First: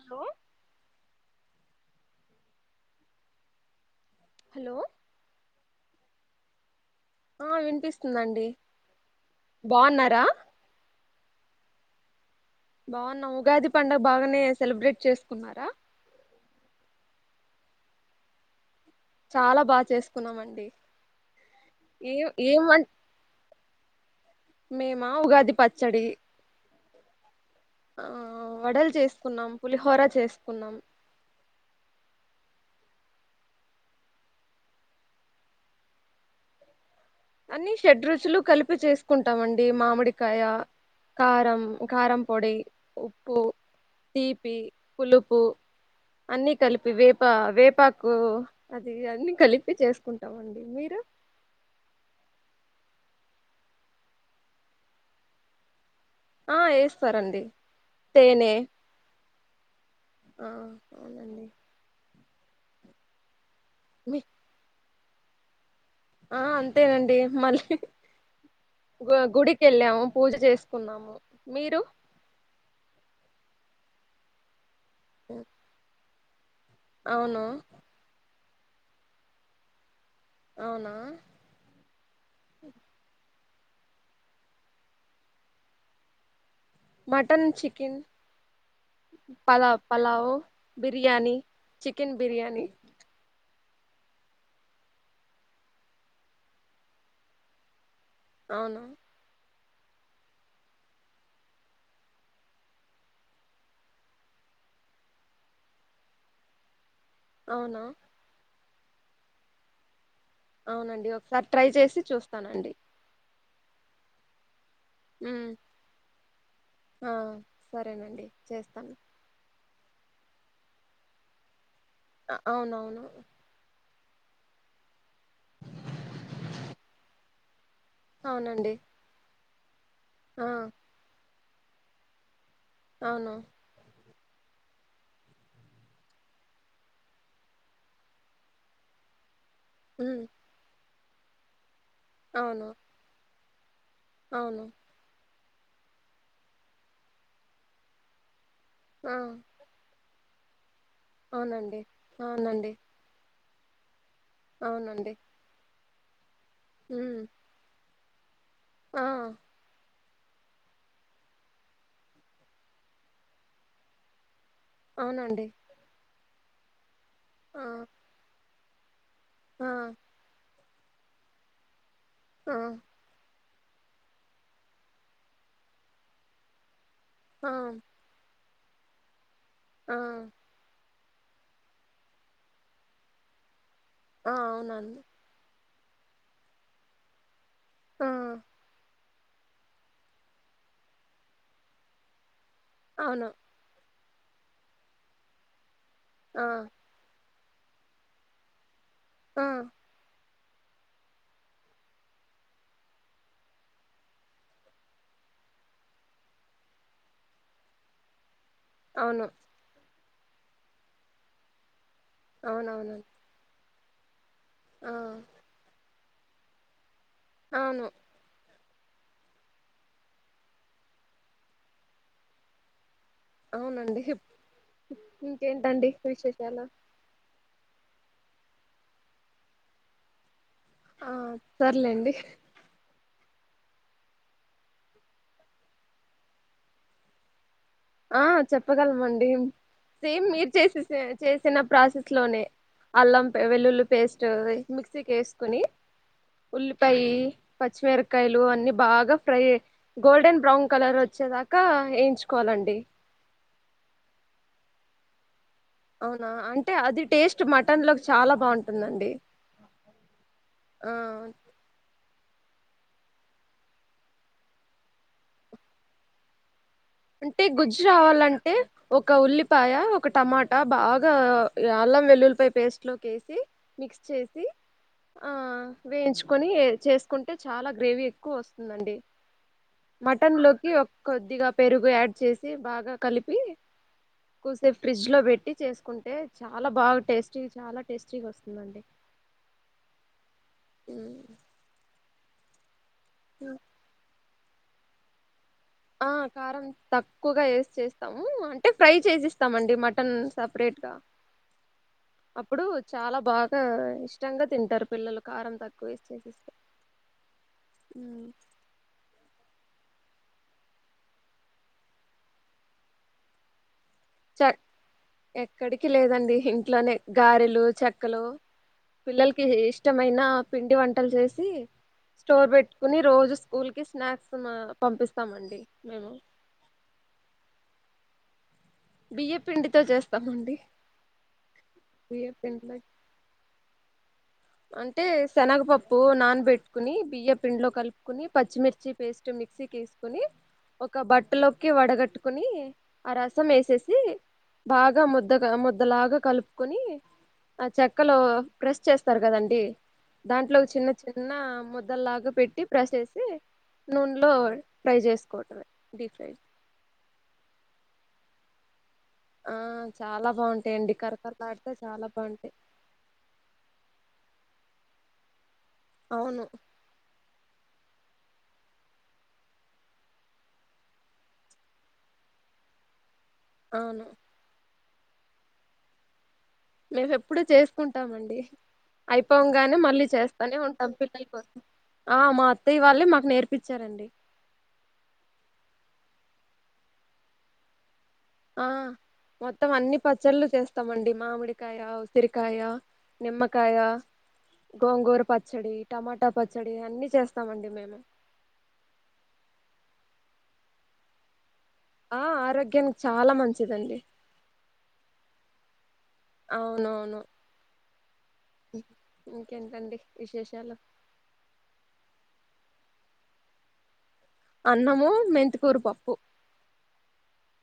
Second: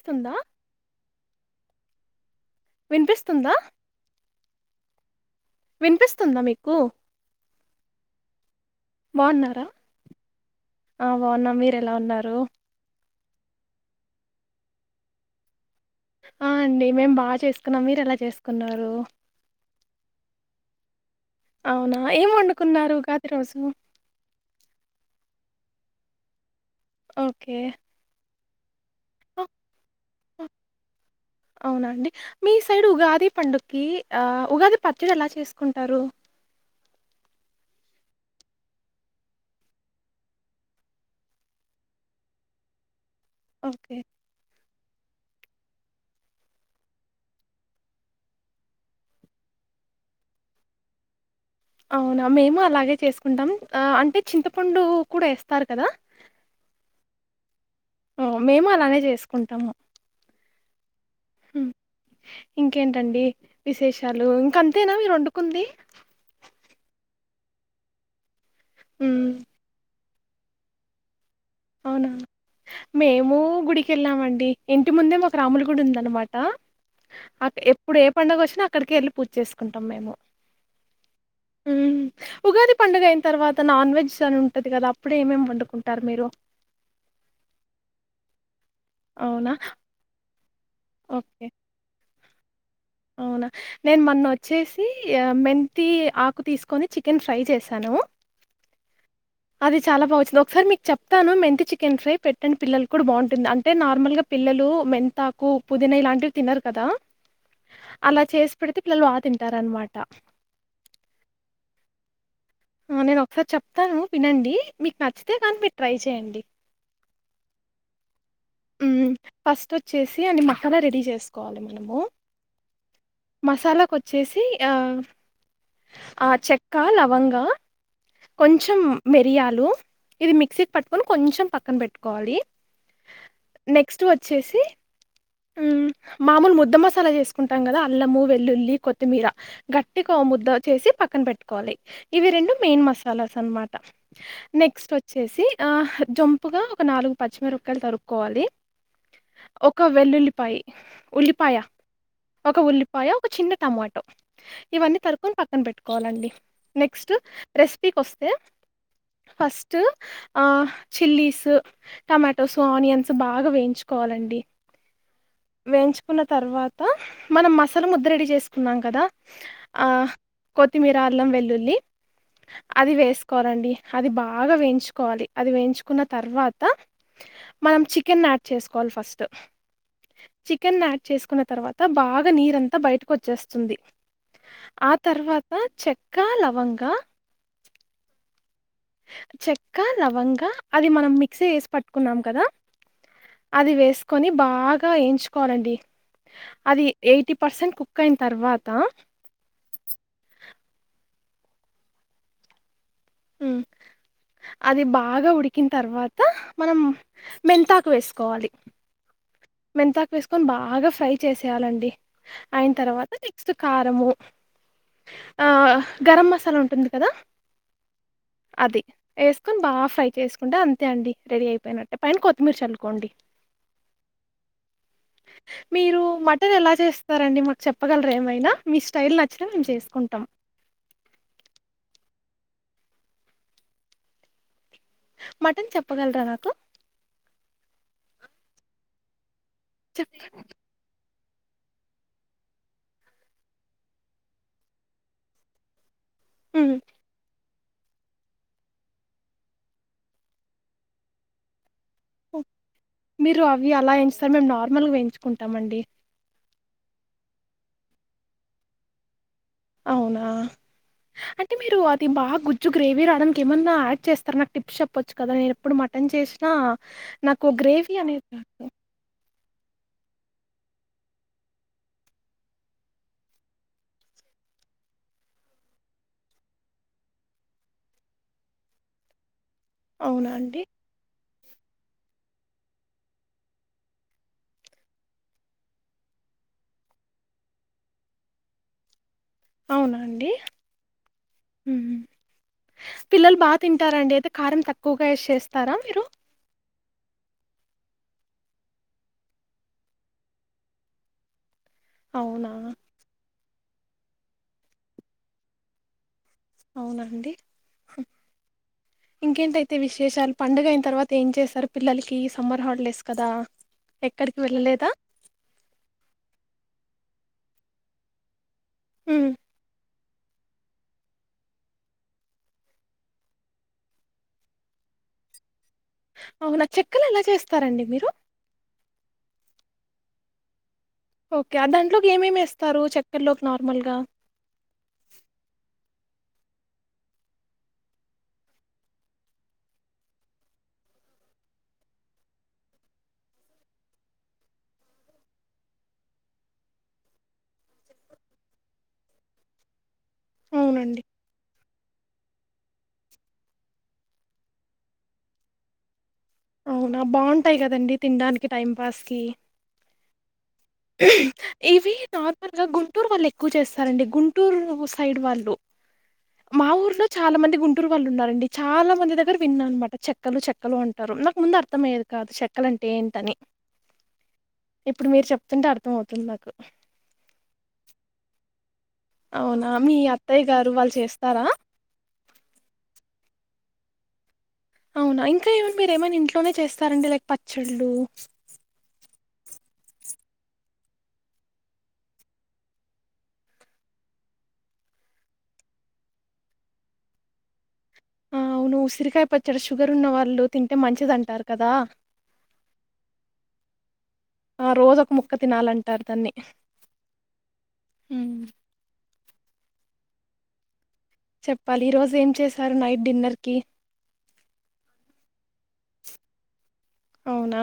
Hello వినిపిస్తుందా hello వినిపిస్తుందా మీకు ఆ వినిపిస్తుందండి బాగున్నారా బాగున్నారా ఆ బాగున్నాం మీరు ఎలా ఉన్నారు బాగున్నా ఉగాది పండుగ బాగానే సెలబ్రేట్ చేసుకున్నారా ఆ అండి మేం బాగా చేసుకున్నాం మీరు ఎలా చేసుకున్నారు చాలా బాగా చేసుకున్నామ అండి అవునా ఏం వండుకున్నారు ఉగాది రోజు మేమా ఉగాది పచ్చడి ఓకే ఆ వడలు చేసుకున్నాం పులిహోర చేసుకున్నాం అవునాండి మీ సైడ్ ఉగాది పండుగకి ఆ ఉగాది పచ్చడి ఎలా చేసుకుంటారు అన్ని షెడ్ రుచులు కలిపి చేసుకుంటామండి మామిడికాయ కారం కారం పొడి ఉప్పు ఓకే తీపి పులుపు అన్ని కలిపి వేపా వేపాకు అది అన్ని కలిపి చేసుకుంటామండి మీరు అవునా మేము అలాగే చేసుకుంటాం అంటే చింతపండు కూడా ఎస్తారు కదా ఆ ఎస్తారండి ఓ మేము అలానే చేసుకుంటాము అవునండి ఉమ్, ఇంకేంటండి మీ విశేషాలు ఇంక అంతేనా మీరు వండుకుంది ఆ అంతేనండి మళ్ళీ ఉమ్, గుడికి వెళ్ళాము పూజ చేసుకున్నాము మీరు అవునా మేము గుడికి వెళ్ళామండి ఇంటి ముందే మాకు రాములు గుడి ఉంది అన్నమాట అవును అ ఎప్పుడు ఏ పండుగ వచ్చినా అక్కడికి వెళ్ళి పూజ చేసుకుంటాం మేము అవునా ఉమ్ ఉగాది పండుగ అయిన తర్వాత అ నాన్ వెెజ్ అని ఉంటుది కదా అప్పుడు ఏమేం వండుకుంటారు మీరు మటన్ చికెన్ అవునా పలా పలావ్ బిర్యానీ ఓకే చికెన్ బిర్యానీ అవునా నేను మొన్న వచ్చేసి మెంతి ఆకు తీసుకొని చికెన్ ఫ్రై చేశాను అవున అది చాలా బా వచ్చింది ఒకసారి మీకు చెప్తాను మెంతి చికెన్ ఫ్రై పెట్టండి పిల్లలు కూడా బాగుంటుంది అంటే నార్ల్గా పిల్లలు మెంతాకు పుదీనా ఇలాంటివి తిన్నారు కదా అవునా ఇప్పుడు అయితే పిల్లలు ఆ తింటారన్నమాట అవునండి ఒకసారి ట్రై చేసి చూస్తానండి సార్ చెప్తాను వినండి మీకు నచ్చితే ఉమ్ కానీ మీరు ట్రై చేయండి ఆ సరేనండి చేస్తాను చేసి అని మక్కలా రెడీ చేసుకోవాలి మనం అవునవును వచ్చేసి ఆ ఆ చెక్క లవంగా అవునండి కొంచెం మిరియాలు ఇది ఆ మిక్సీ క పట్టుకొని కొంచెం పక్కన పెట్టుకోవాలి అవును వచ్చేసి ఉ మామూలు ముద్ద మసాలా చేసుకుంటాం కదా అల్లము వెల్లుల్లి కొత్తిమీర గట్టిగా ఉమ్ ముద్ద చేసి పక్కన పెట్టుకోవాలి ఇవి రెండు అవును మెయిన్ మసాలాస్ అనమాట అవును నెక్స్ట్ వచ్చేసి ఆ జంపుగా ఒక నాలుగు పచ్చిమిరపక్కయలు తరుక్కోవాలి ఆ ఉల్లు ఉల్లిపాయ ఉల్లిపాయ అవునండి ఒక అవునండి ఉల్లిపాయ ఒక చిన్న టమాటో ఇవన్నీ అవునండి తరుకొని పక్కన పెట్టుకోవాలండి నెక్స్ట్ ఉమ్ రెసిపీకి వస్తే ఆ ఫస్ట్ ఆ చిల్లీస్ టొమాటోస్ ఆనియన్స్ బాగా వేయించుకోవాలండి అవునండి వేయించుకున్న తర్వాత మనం ఆ మసాలా ముద్ద రెడీ చేసుకున్నాం కదా ఆ కొత్తిమీర అల్లం వెల్లుల్లి ఆ అది వేసు కోవాలండి అది బాగా వేయించుకోవాలి అది వేయించుకున్న తర్వాత ఆ మనం చికెన్ యాడ్ చేసుకోవాలి ఫస్ట్ ఆ చికెన్ యాడ్ చేసుకున్న తర్వాత బాగా నీరంతా బయటకు వచ్చేస్తుంది ఆ ఆ అవునండి తర్వాత చెక్క లవంగా ఆ చెక్క లవంగా అది మనం మిక్సీ వేసి పట్టుకున్నాం కదా అవును అది వేసుకొని బాగా ఎయించుకోవాలండి ఆ అది ఎయిటీ పర్సెంట్ కుక్ అయిన తర్వాత ఆ హామ్ అది బాగా ఉడికిన తర్వాత మనం మెంతాకు వేసుకోవాలి అవును మెంతాకు వేసుకొని బాగా ఫ్రై చేసేయాలండి అయిన అవునవునండి తర్వాత నెక్స్ట్ కారము ఆ ఆ గరం మసాలా ఉంటుంది కదా అవును అది ఎసుకొని బా ఫ్రై చేసుకుంటే అంతే అండి రెడీ అయిపోయినట్టే పైన కొత్తిమీరచల్లుకోండి అవునండి ఇంకేంటండి మీరు మటన్ విశేషాలు ఎలా చేస్తారండి మాక్ చెప్పగలరా ఏమైనా మీ స్టైల్ నచ్చితే మేము చేసుకుంటాం ఆ సర్లేండి మటన్ చెప్పగలరా నాకు ఆ చెప్పగలమండి చెప్ప సేమ్ మీరు చేసేసే చేసిన ప్రాసెస్ లోనే అల్లం పే వెల్లుల్లి పేస్ట్ మిక్సీకి వేసుకుని హ్మ్. ఉల్లిపాయి పచ్చిమిరకాయలు అన్ని బాగా ఫ్రై గోల్డెన్ బ్రౌన్ కలర్ వచ్చేదాకా ఓహ్! ఎయించుకోవాలండి మీరు అవి అలా ఎయించుస్తారు మేము నార్మల్గా వేయించుకుం అవునా అంటే అది టేస్ట్ మటన్ లోకి చాలా బావుంటుందండి అవునా అంటే మీరు ఆ దీ బా గుజ్జు గ్రేవీ రాడానికి ఏమన్నా యాడ్ చేస్తారా నాకు టిప్స్ చెప్పొచ్చు కదా నేను ఎప్పుడు మటన్ చేసినా అంటే నాకు గుజ్జు గ్రేవీ అనేది రావాలంటే రాదు. ఒక ఉల్లి పాయ ఒక టమాటా బాగా అల్లం వెల్లులిపాయ పేస్ట్ లోకి వేసి మిక్స్ చేసి ఆ వేయించుకొని చేసుకుంటే చాలా గ్రేవీ ఎక్కువ వస్తుందండి అవునా మటన్ అండి? లోకి కొద్దిగా పెరుగు యాడ్ చేసి బాగా కలిపి కుసేపు ఫ్రిడ్జ్ లో పెట్టి చేసుకుంటే చాలా బాగా టేస్టీ చాలా టేస్టీగా వస్తుందండి అవునా అండి మ్ పిల్లలు ఉమ్. బాగా తింటారండి అయితే కారం తక్కువగా ఎసి చేస్ ఆ కారం తక్కువగా వేసి చేస్తాము అంటే ఫ్రై చేసీస్తామండి మటన్ సెపరేట్ గా అవునా! అప్పుడు చాలా బాగా ఇష్టంగా తింటారు పిల్లలు కారం తక్కువేసి చేస్ అవునండి ఇంకేంట తే విశేషాలు పండుగ అయిన తర్వాత ఏం చేసారు పిల్లలకి సమ్మర్ హాలిడేస్ కదా ఎక్కడికి చ వెళ్ళలేదా ఎక్కడికి లేదండి ఇంట్లోనే గారెలు చెక్కలు ఉమ్ పిల్లలకి ఇష్టమైన పిండి వంటలు చేసి స్టోర్ పెట్టుకుని రోజు స్కూల్ కి స్నాక్స్ మా పంపిస్తామండి మేము అవునా చెక్కలు ఎలా చేస్తారండి మీరు బియ్య పిండితో చేస్తామండి ఓకే ఆ దాంట్లోకి బియ్య ఏమేమి పిండిలో ఎస్తారు చేకల్లోకి నార్మల్గా అంటే శనగపప్పు నానబెట్టుకుని బియ్య పిండిలో కలుపుకుని పచ్చిమిర్చి పేస్ట్ మిక్సీకి వేసుకుని ఒక బట్టలోకి వడగట్టుకుని ఆ రసం వేసేసి బాగా ముద్ద ముద్దలాగా కలుపుకొని ఆ చెక్కలో ప్రెస్ చేస్ తర్ కదండి దాంట్లో చిన్న అవునండి చిన్న ము ద్దలాగా పెట్టి ప్రెస్ చేసి నూనెలో ఫ్రై చేసుకోవటమే డీప్ ఫ్రై అవునా బావుంటాయి కదండి తినడానికి టైం పాస్ కి ఆ చాలా బా ఇవి నార్మల్గా గుంటూరు వాళ్ళు ఎక్కువ చేస్తారండి గుంటూరు సైడ్ వాళ్ళు అవును మా ఊర్లో చాలా మంది గు టూరు వాళ్ళు ఉన్నారండి చాలా మంది దగ్గర విన్నాను అనమాట చెక్కలు చెక్కలు అంటారు నాకు ముందు అర్థంమయ్యేది కాదు చెక్కలు అం టే ఎంటని అవును ఇప్పుడు మీరు చెప్తుంటే అర్థం అవుతుంది నాకు మేము ఎప్పుడు చేసుకుంటామండి అవునా అయిపోగనే మీ మళ్ళీ అత్తయ్య చేస్తానే గారు ఉంటాం వాళ్ళు పిల్లల చేస్తారా కోసం ఆ మా అత్తయ్య వాళ్ళే మాకు నేర్పి ప్పించారండి అవునా ఇంకా ఏవన్న మీరు ఏమైనా ఇంట్లోనే చేస్తారండి లైక్ పచ్చళ్ళు ఆ మొత్తం అన్ని పచ్చళ్ళు చేస్తామండి మామిడికాయ ఉసిరికాయ నిమ్మకాయ గోంగూర పచ్చడి టమాటా పచ్చడి అన్ని చేస్తామండి మేము ఆ అవును ఉసిరికాయ పచ్చడి షుగర్ ఉన్న వాళ్ళు తింటే మంచిదంటారు ఆ ఆరోగ్యానికి చాలా మంచిదండి ఆ రోజు ఒక ముక్క తినాలి అంటారు దాన్ని అవునవును ఇంకెంటండి విశేషాలు చెప్పాలి ఈ రోజు ఏం చేశారు నైట్ డిన్నర్ కి అన్నము మెంతికూరు పప్పు అవునా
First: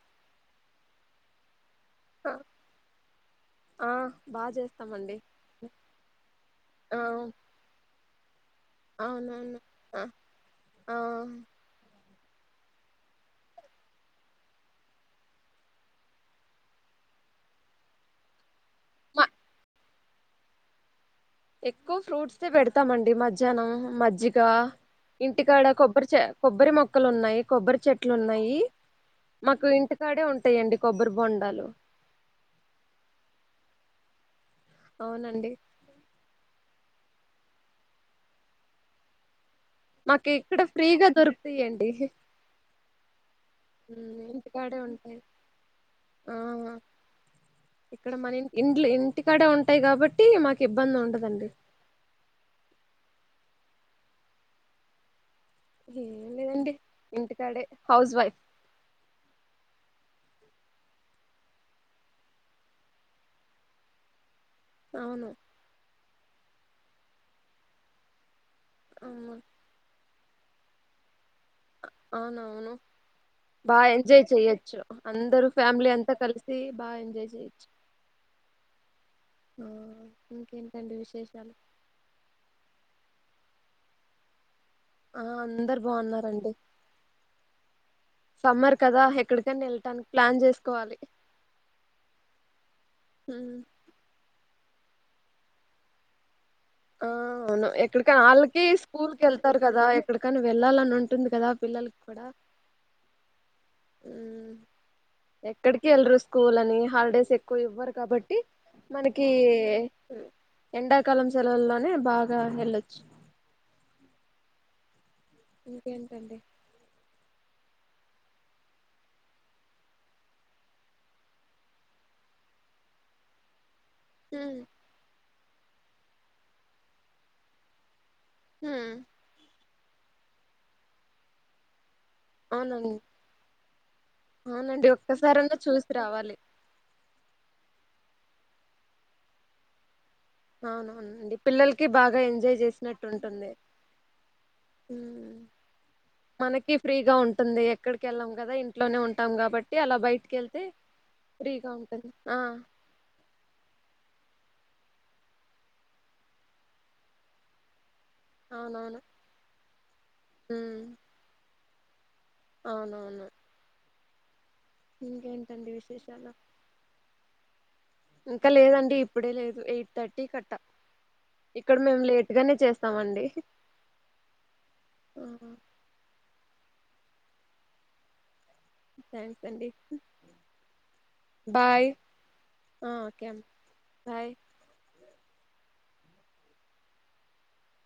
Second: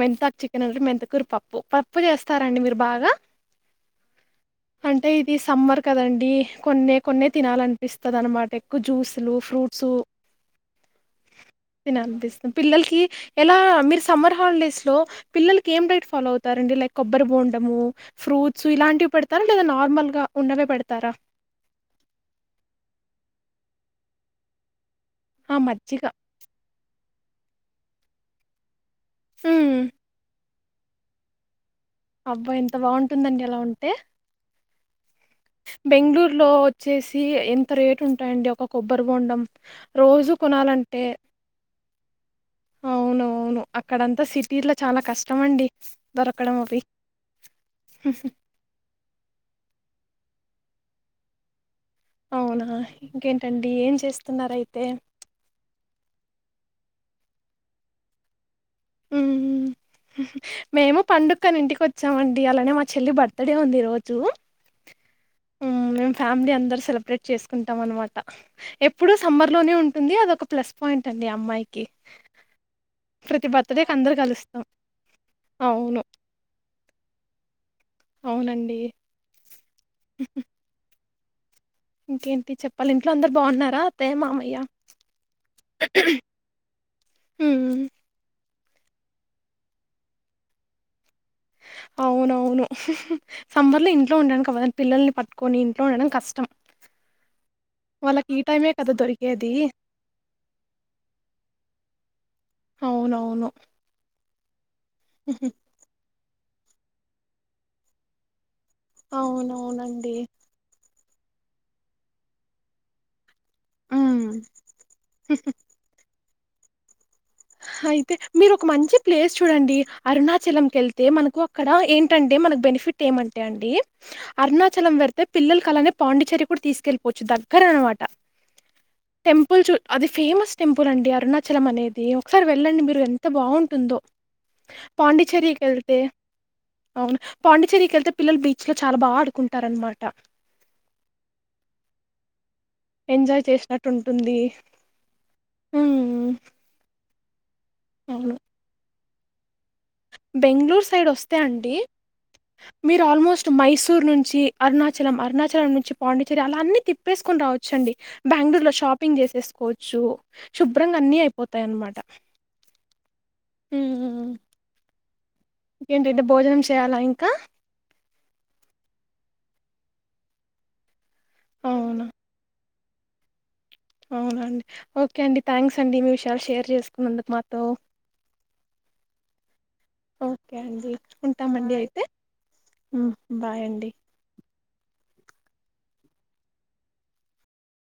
మెంతాక్ చికెన్ అంటే మెంతికూర పప్పు ప ప్పు ఆ చేస్తారండి మీరు బాగా ఆ బాగా అంటే చేస్తామండి ఇది సమ్మర్ కదండి కొన్ని ఆ కొన్ని తినాలనిపిస్తది అన్నమాట జ్యూసులు అవునవును ఫ్రూట్స్ ఆ ఆ తిననిపిస్తుంది పిల్లలకి ఎలా మీరు సమ్మర్ హాలిడేస్ లో పిల్లలకి ఏం డైట్ ఫాలో అవుతారండి లైక్ కొబ్బరి బోండము ఫ్రూట్ ఇలాంటివి మా పెడతారా లేదా నార్మల్ గా ఉన్నవే పెడతారా ఎక్కువ ఫ్రూట్స్యే పెడతామండి మధ్యాహ్నం మజ్జిగ ఆ! ఇంటికాడ మజ్జిగ. కొబ్బరి చె కొబ్బరి మొక్కలు ఉన్నాయి కొబ్బరి చెట్లు ఉన్నాయి మాకు హ్మ్. ఇంటికాడే ఉంటాయండి కొబ్బరి బొండాలు అబ్బా ఎంత బాగుంటుందండి అలా ఉంటే అవునండి బెంగళూరులో వచ్చేసి ఎంత రేటు ఉంటాయండి ఒక కొబ్బరి బోండం రోజు మాకు ఇక్కడ కొనాలంటే ఫ్రీగా దొరుకుతాయండి అవును అవును ఉమ్, అక్కడంతా సిటీలో ఇంటికాడే చాలా ఉంటాయి కష్టం అండి ఆ దొరకడం అవి ఇక్కడ మన ఇంట్ ఇంటికాడే ఉంటాయి కాబట్టి మాకు ఇబ్బంది ఉండదండి అవునా ఇంకేంటండి ఏం చేస్తున్నారయితే ఏం లేదండి ఇంటికాడే హౌస్ వైఫ్ ఉమ్ మేము పండుక్కని ఇంటికి వచ్చామండి అలానే మా చెల్లి బర్త్డే ఉంది ఈ రోజు అవును మేం ఫ్యామిలీ అందరు సెలబ్రేట్ చేసుకుంటాం అన్నమాట ఎప్పుడు అవును సమ్మర్ లోనే ఉం ఉంది అది ఒక ప్లస్ పాయింట్ అండి ఆ అమ్మాయికి అవునవును ప్రతి బా బర్త్డేకి అందరు ఎంజాయ్ కలుస్తాం చెయచ్చు అందరూ ఫ్యామిలీ అవును అంతా కలిసి బాగా ఎంజాయ్ చెయొచ్చు అవునండి ఆ ఇంకేంటండి విశేషాలు ఇంకేంటి చెప్పాలి ఇంట్లో అందరు బాగున్నారా అత్తయ్య మామయ్య ఆ అందరు బాగున్నారండి ఉమ్ సమ్మర్ కదా ఎక్కడికైనా వెళ్టానికి ప్లాన్ చేసుకోవాలి అవునవును ఉమ్, సమ్మర్ లో ఇంట్లో ఉండడానికి అవ్వద పిల్లల్ని పట్టుకొని ఇంట్లో ఉండడం కష్టం ఆ అవును ఎక్కడికనా ఈ వాళ్ళకి టైమే కదా స్కూల్కి దొరికేది వెళ్తారు కదా ఎక్కడికైనా వెళ్ళాలని ఉంటుంది కదా పిల్లలకి కూడా అవునవును ఉమ్, ఎక్కడికి వెళ్లరు స్కూల్ అని హాలిడేస్ ఎక్కువ ఇవ్వరు కాబట్టి మనకి అవునవునండి ఎండా కలం సెలవుల్లోనే బాగా వెళ్ళొచ్చు హుమ్ ఇంకేంటండి అయితే మీరు ఒక మంచి ప్లేస్ చూడండి అరుణాచలం కి వెళ్తే మనకు అక్కడ ఏంటంటే మన బెనిఫిట్ ఏమంటే అండి ఉమ్, అరుణాచలం వెడితే పిల్లల కలానే పాండిచేరి కూడా తీసుకెళ్లిపోవచ్చు దగ్గర అన్నమాట ఉమ్, టెంపుల్ చూ అది ఫేమస్ టెంపుల్ అండి అరుణాచలం అనేది ఒకసారి వెళ్ళండి అవునండి మీరు ఎంత బాగుంటుందో అవునండి ఒక్కసారన్నా పాండిచ్చేరికి చూసి వెళ్తే రావాలి అవును పాండిచ్చేరికి వెళ్తే పిల్లలు బీచ్ లో చాలా బాగా ఆడుకుంటారు అన్నమాట అవునవునండి పిల్లలకి బాగా ఎజాయ్ చేసి ట్టు ఎంజాయ్ ఉంటుంది చేసినట్టు ఉంటుంది ఉమ్ మనకి ఫ్రీగా ఉంటు ఎక్కడికెళ్లాం అవును కదా ఇంట్లోనే ఉంటాం కాబట్టి అలా బయటికి వెళ్తే బెంగళూరు సైడ్ వస్తే ఫ్రీగా అండి ఉంటుంది ఆ మీరు ఆల్మోస్ట్ మైసూర్ నుంచి అరుణాచలం అరుణాచలం నుంచి పాండిచేరి అలా అన్నన్ని తిప్పేసుకొని రావచ్చండి బెంగళూరు లో అవునవును షాపింగ్ చేసేసుకోవచ్చు ఉమ్ శుభ్రంగా అన్ని అయిపోతాయ అన్నమాట అవునవును ఉ [unintelligible] ఇంకేంటింటతే విశేషాలు భోజనం చేయ్యాలా ఇంకా ఇంకా లేదండి ఇప్పుడే లేదు ఎయిట్ థర్టీ కట్ట ఇక్కడ మేము లేట్ గానే చేస్తాం ఇస్తామండి అవునాండి ఓకే అండి థ్యాంక్స్ అండి మీ విషయాలు షేర్ చేసుకున్నందుకు మాతో థాంక్స్ అండి ఓకే అండి. ఉంటామండి బయ్ అయితే. ఆ హ్మ్. కేం బాయ్ అండి. బయ్